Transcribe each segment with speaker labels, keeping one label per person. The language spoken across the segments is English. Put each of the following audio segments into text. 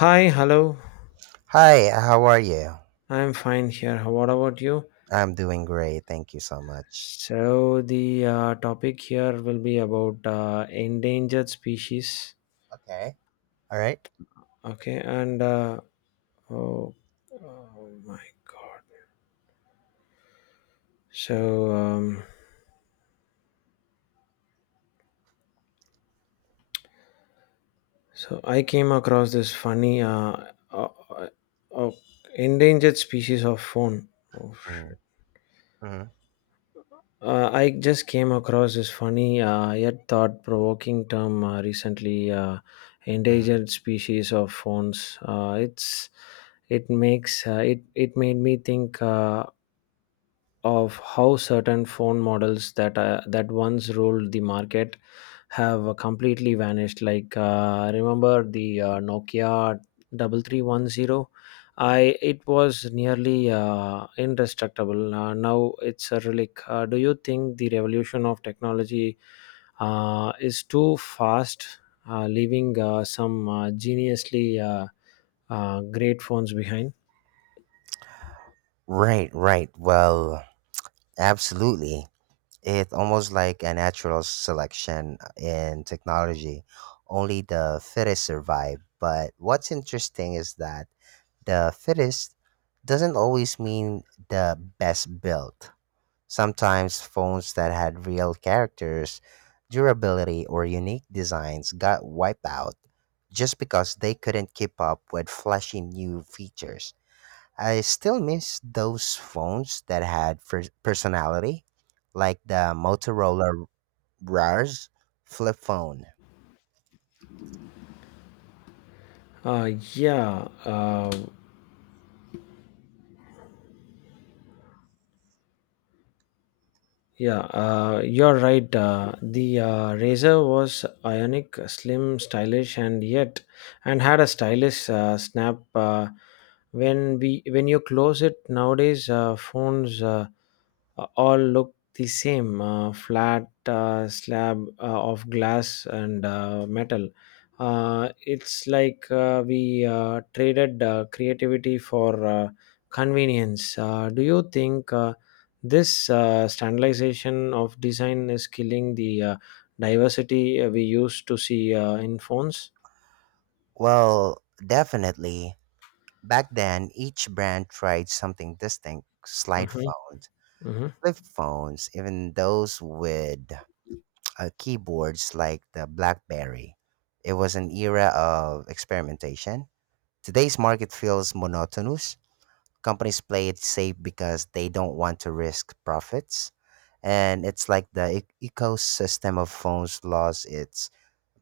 Speaker 1: Hi, hello.
Speaker 2: Hi, how are you?
Speaker 1: I'm fine here. What about you?
Speaker 2: I'm doing great. Thank you so much.
Speaker 1: So, the topic here will be about endangered species.
Speaker 2: Okay. All right.
Speaker 1: Okay, and oh my. So, so I came across this funny uh, uh, uh, endangered species of phone. Oh,
Speaker 2: Mm-hmm.
Speaker 1: shit. I just came across this funny yet thought-provoking term recently:
Speaker 2: Hmm.
Speaker 1: endangered species of phones. It's it makes it it made me think of how certain phone models that once ruled the market have completely vanished. Like, remember the Nokia 3310. I it was nearly indestructible. Now it's a relic. Do you think the revolution of technology is too fast, leaving some geniusly great phones behind?
Speaker 2: Right, right. Well, absolutely. It's almost like a natural selection in technology. Only the fittest survive. But what's interesting is that the fittest doesn't always mean the best built. Sometimes phones that had real characters, durability, or unique designs got wiped out just because they couldn't keep up with flashy new features. I still miss those phones that had personality, like the Motorola RAR's flip phone.
Speaker 1: Uh, yeah, uh, Yeah, you're right. The Razor was ionic, slim, stylish, and yet, and had a stylish snap. When you close it nowadays, phones all look the same: flat slab of glass and metal. It's like we traded creativity for convenience. Do you think? This standardization of design is killing the diversity we used to see in phones.
Speaker 2: Well, definitely. Back then, each brand tried something distinct. Slide
Speaker 1: Mhm,
Speaker 2: phones,
Speaker 1: mhm.
Speaker 2: flip phones, even those with keyboards like the BlackBerry. It was an era of experimentation. Today's market feels monotonous. Companies play it safe because they don't want to risk profits. And it's like the ecosystem of phones lost its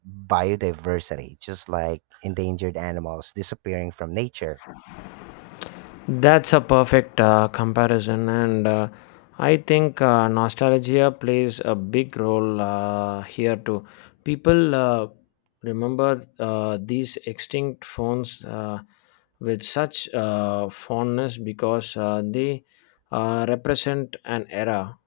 Speaker 2: biodiversity, just like endangered animals disappearing from nature.
Speaker 1: That's a perfect comparison, and I think nostalgia plays a big role here too. People remember these extinct phones with such fondness because they represent an era,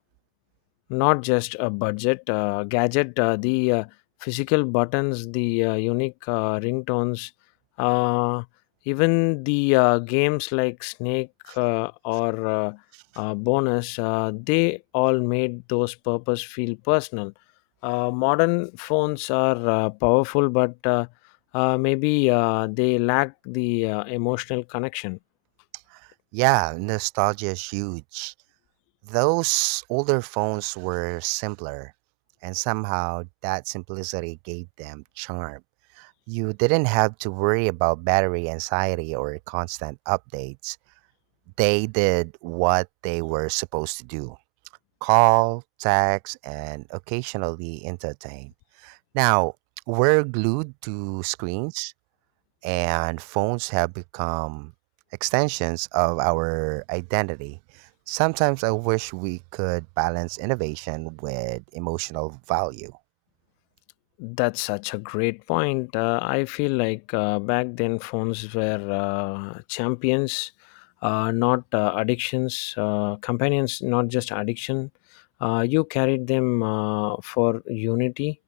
Speaker 1: not just a budget gadget. The physical buttons, the unique ringtones, uh, even the games like snake or bonus, they all made those purpose feel personal. Modern phones are powerful but maybe they lack the emotional connection.
Speaker 2: Yeah, nostalgia is huge. Those older phones were simpler, and somehow that simplicity gave them charm. You didn't have to worry about battery anxiety or constant updates. They did what they were supposed to do: call, text, and occasionally entertain. Now, we're glued to screens, and phones have become extensions of our identity. Sometimes I wish we could balance innovation with emotional value.
Speaker 1: That's such a great point. I feel like back then phones were champions, not addictions, companions, not just addiction. You carried them for unity,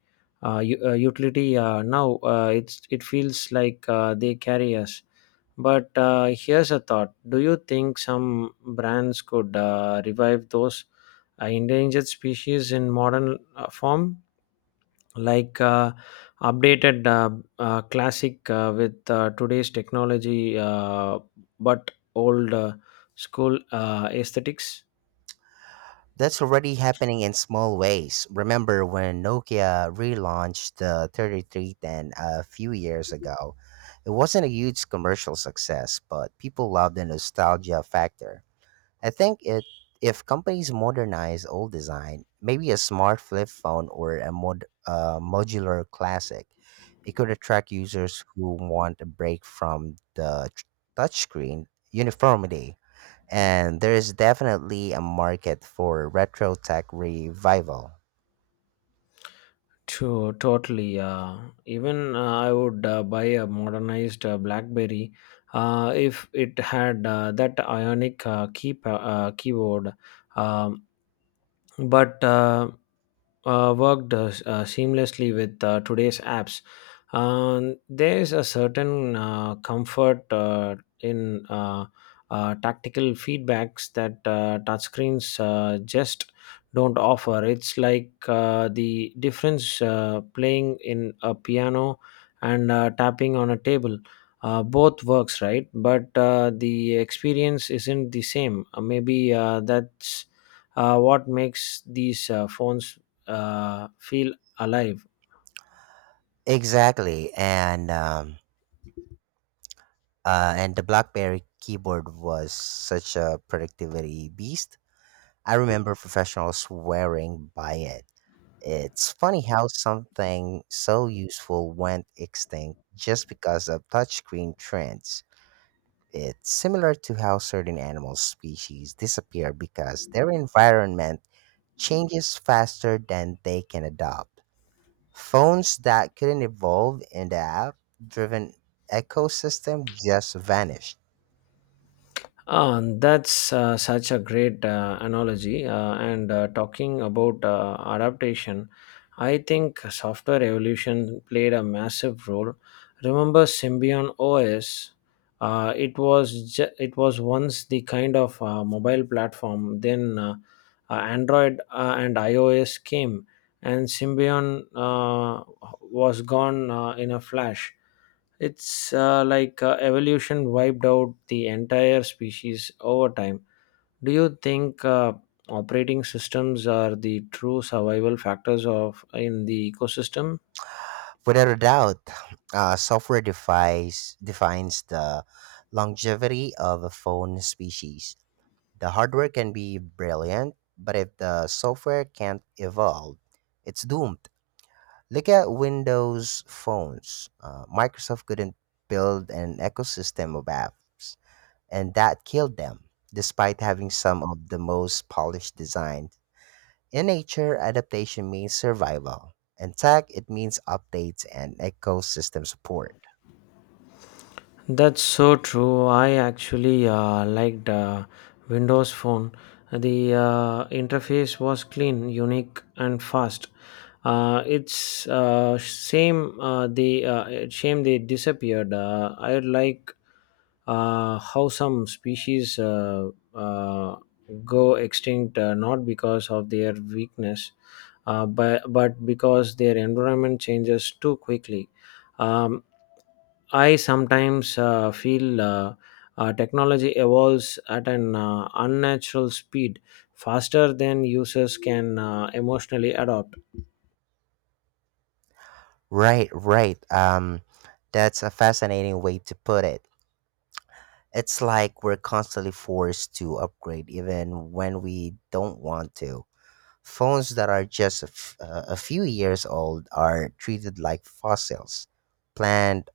Speaker 1: utility. Now it feels like they carry us. But here's a thought: do you think some brands could revive those endangered species in modern form? Like updated classic with today's technology, but old school aesthetics.
Speaker 2: That's already happening in small ways. Remember when Nokia relaunched the 3310 a few years ago? It wasn't a huge commercial success, but people love the nostalgia factor. I think it if companies modernize old design, maybe a smart flip phone or a modular classic, it could attract users who want a break from the touchscreen uniformity. And there is definitely a market for retro tech revival.
Speaker 1: To totally, even I would buy a modernized blackberry if it had that ionic keyboard, um, but worked seamlessly with today's apps. There's a certain comfort in tactical feedbacks that touchscreens just don't offer. It's like the difference playing in a piano and tapping on a table. Both works, right? But the experience isn't the same. Maybe that's what makes these phones feel alive.
Speaker 2: Exactly. And the BlackBerry keyboard was such a productivity beast. I remember professionals swearing by it. It's funny how something so useful went extinct just because of touchscreen trends. It's similar to how certain animal species disappear because their environment changes faster than they can adapt. Phones that couldn't evolve in the app driven ecosystem just vanished.
Speaker 1: Ah, that's such a great analogy. And talking about adaptation, I think software evolution played a massive role. Remember Symbian OS? It was once the kind of mobile platform. Then Android and iOS came, and Symbian was gone in a flash. It's like evolution wiped out the entire species over time. Do you think operating systems are the true survival factors of in the ecosystem?
Speaker 2: Without a doubt, software device defines the longevity of a phone species. The hardware can be brilliant, but if the software can't evolve, it's doomed. Look at Windows phones. Microsoft couldn't build an ecosystem of apps, and that killed them, despite having some of the most polished designs. In nature, adaptation means survival. In tech, it means updates and ecosystem support.
Speaker 1: That's so true. I actually liked Windows Phone. The interface was clean, unique, and fast. It's shame they disappeared. I like how some species uh, go extinct not because of their weakness, but because their environment changes too quickly. Um, I sometimes feel technology evolves at an unnatural speed, faster than users can emotionally adopt.
Speaker 2: Right, right. That's a fascinating way to put it. It's like we're constantly forced to upgrade even when we don't want to. Phones that are just a few years old are treated like fossils. Planned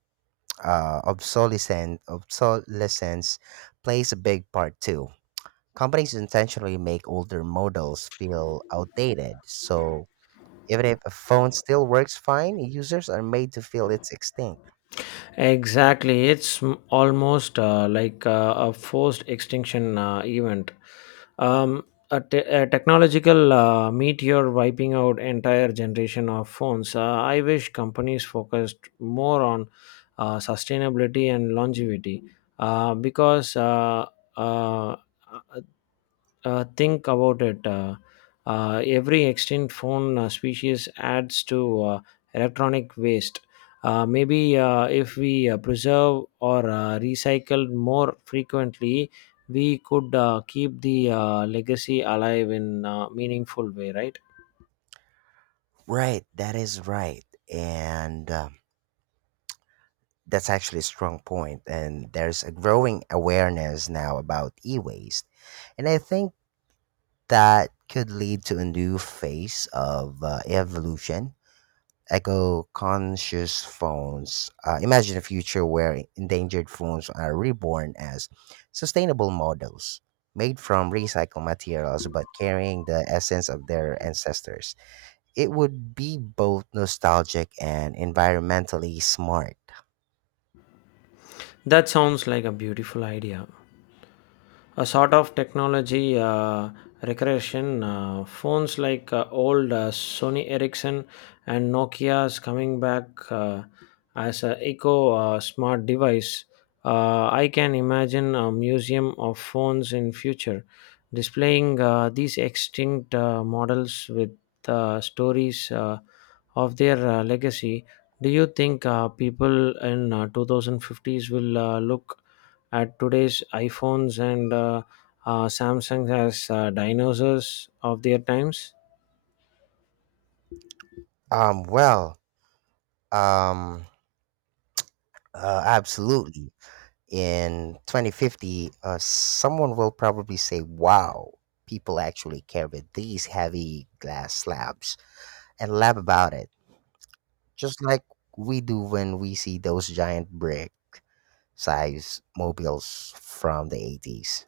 Speaker 2: obsolescence plays a big part too. Companies intentionally make older models feel outdated, so even if a phone still works fine, users are made to feel it's extinct.
Speaker 1: Exactly, almost like a forced extinction event. A technological meteor wiping out entire generation of phones. I wish companies focused more on sustainability and longevity because uh, think about it. Every extinct phone species adds to electronic waste. Maybe if we preserve or recycle more frequently, we could keep the legacy alive in a meaningful way, right?
Speaker 2: Right, that is right. And that's actually a strong point, and there's a growing awareness now about e waste. And I think that could lead to a new phase of evolution. Eco conscious phones. Imagine a future where endangered phones are reborn as sustainable models made from recycled materials but carrying the essence of their ancestors. It would be both nostalgic and environmentally smart.
Speaker 1: That sounds like a beautiful idea, a sort of technology recreation. Phones like old Sony Ericsson and Nokia's coming back as a eco smart device. I can imagine a museum of phones in future, displaying these extinct models with stories of their legacy. Do you think people in 2050s will look at today's iPhones and Samsung as dinosaurs of their times.
Speaker 2: Um, well, um, absolutely. In 2050, someone will probably say, wow, people actually carried these heavy glass slabs and laugh about it, just like we do when we see those giant brick size mobiles from the 80s.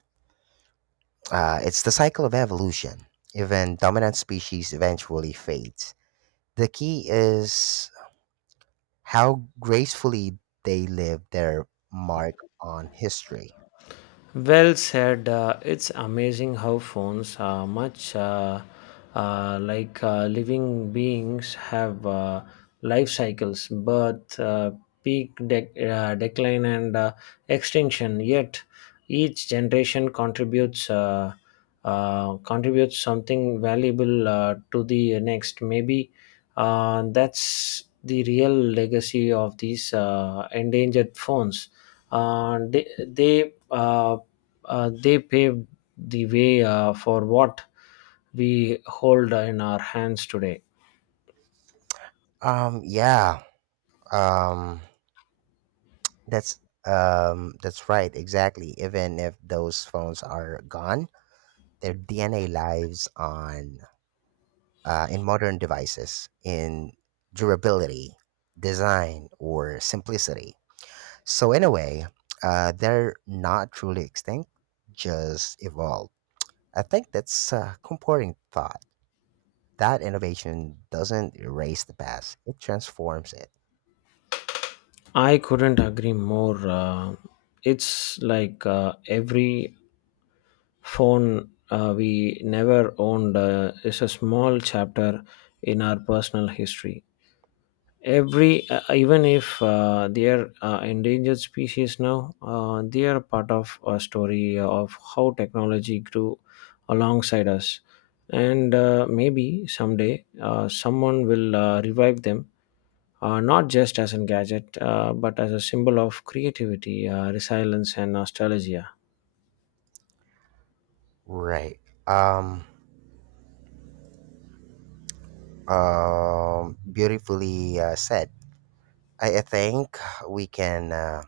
Speaker 2: It's the cycle of evolution. Even dominant species eventually fades. The key is how gracefully they leave their mark on history.
Speaker 1: Well said. It's amazing how phones, much like living beings, have life cycles, birth, peak, decline, and extinction. Yet each generation contributes. Contribute something valuable to the next. Maybe that's the real legacy of these endangered phones. Uh, they they, uh, they paved the way for what we hold in our hands today.
Speaker 2: Yeah. Um, That's that's right, exactly. Even if those phones are gone, their DNA lives on in modern devices in durability, design, or simplicity. So in a way, they're not truly extinct, just evolved. I think that's a comforting thought. That innovation doesn't erase the past, it transforms it.
Speaker 1: I couldn't agree more. It's like every phone we never owned is a small chapter in our personal history. Every Even if they are endangered species now, they are part of a story of how technology grew alongside us, and maybe someday someone will revive them. Not just as a gadget, but as a symbol of creativity, resilience, and nostalgia.
Speaker 2: Right. Um, beautifully said. I think we can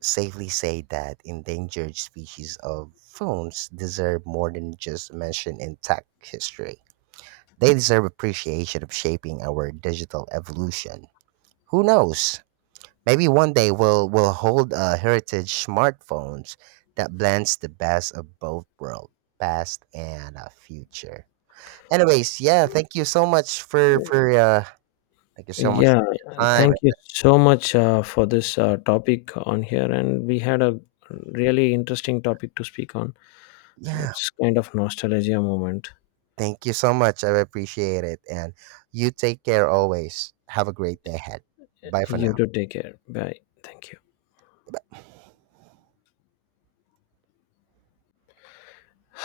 Speaker 2: safely say that endangered species of phones deserve more than just mention in tech history. They deserve appreciation of shaping our digital evolution. Who knows? Maybe one day we'll hold a heritage smartphones that blends the best of both worlds, past and future. Anyways, yeah, thank you so much for
Speaker 1: Yeah,
Speaker 2: your time.
Speaker 1: thank you so much for this topic on here. And we had a really interesting topic to speak on.
Speaker 2: Yeah,
Speaker 1: It's kind of nostalgia moment.
Speaker 2: thank you so much. I appreciate it. And you take care always. Have a great day ahead. Bye for
Speaker 1: You
Speaker 2: now.
Speaker 1: do take care. Bye. Thank you.
Speaker 2: Bye.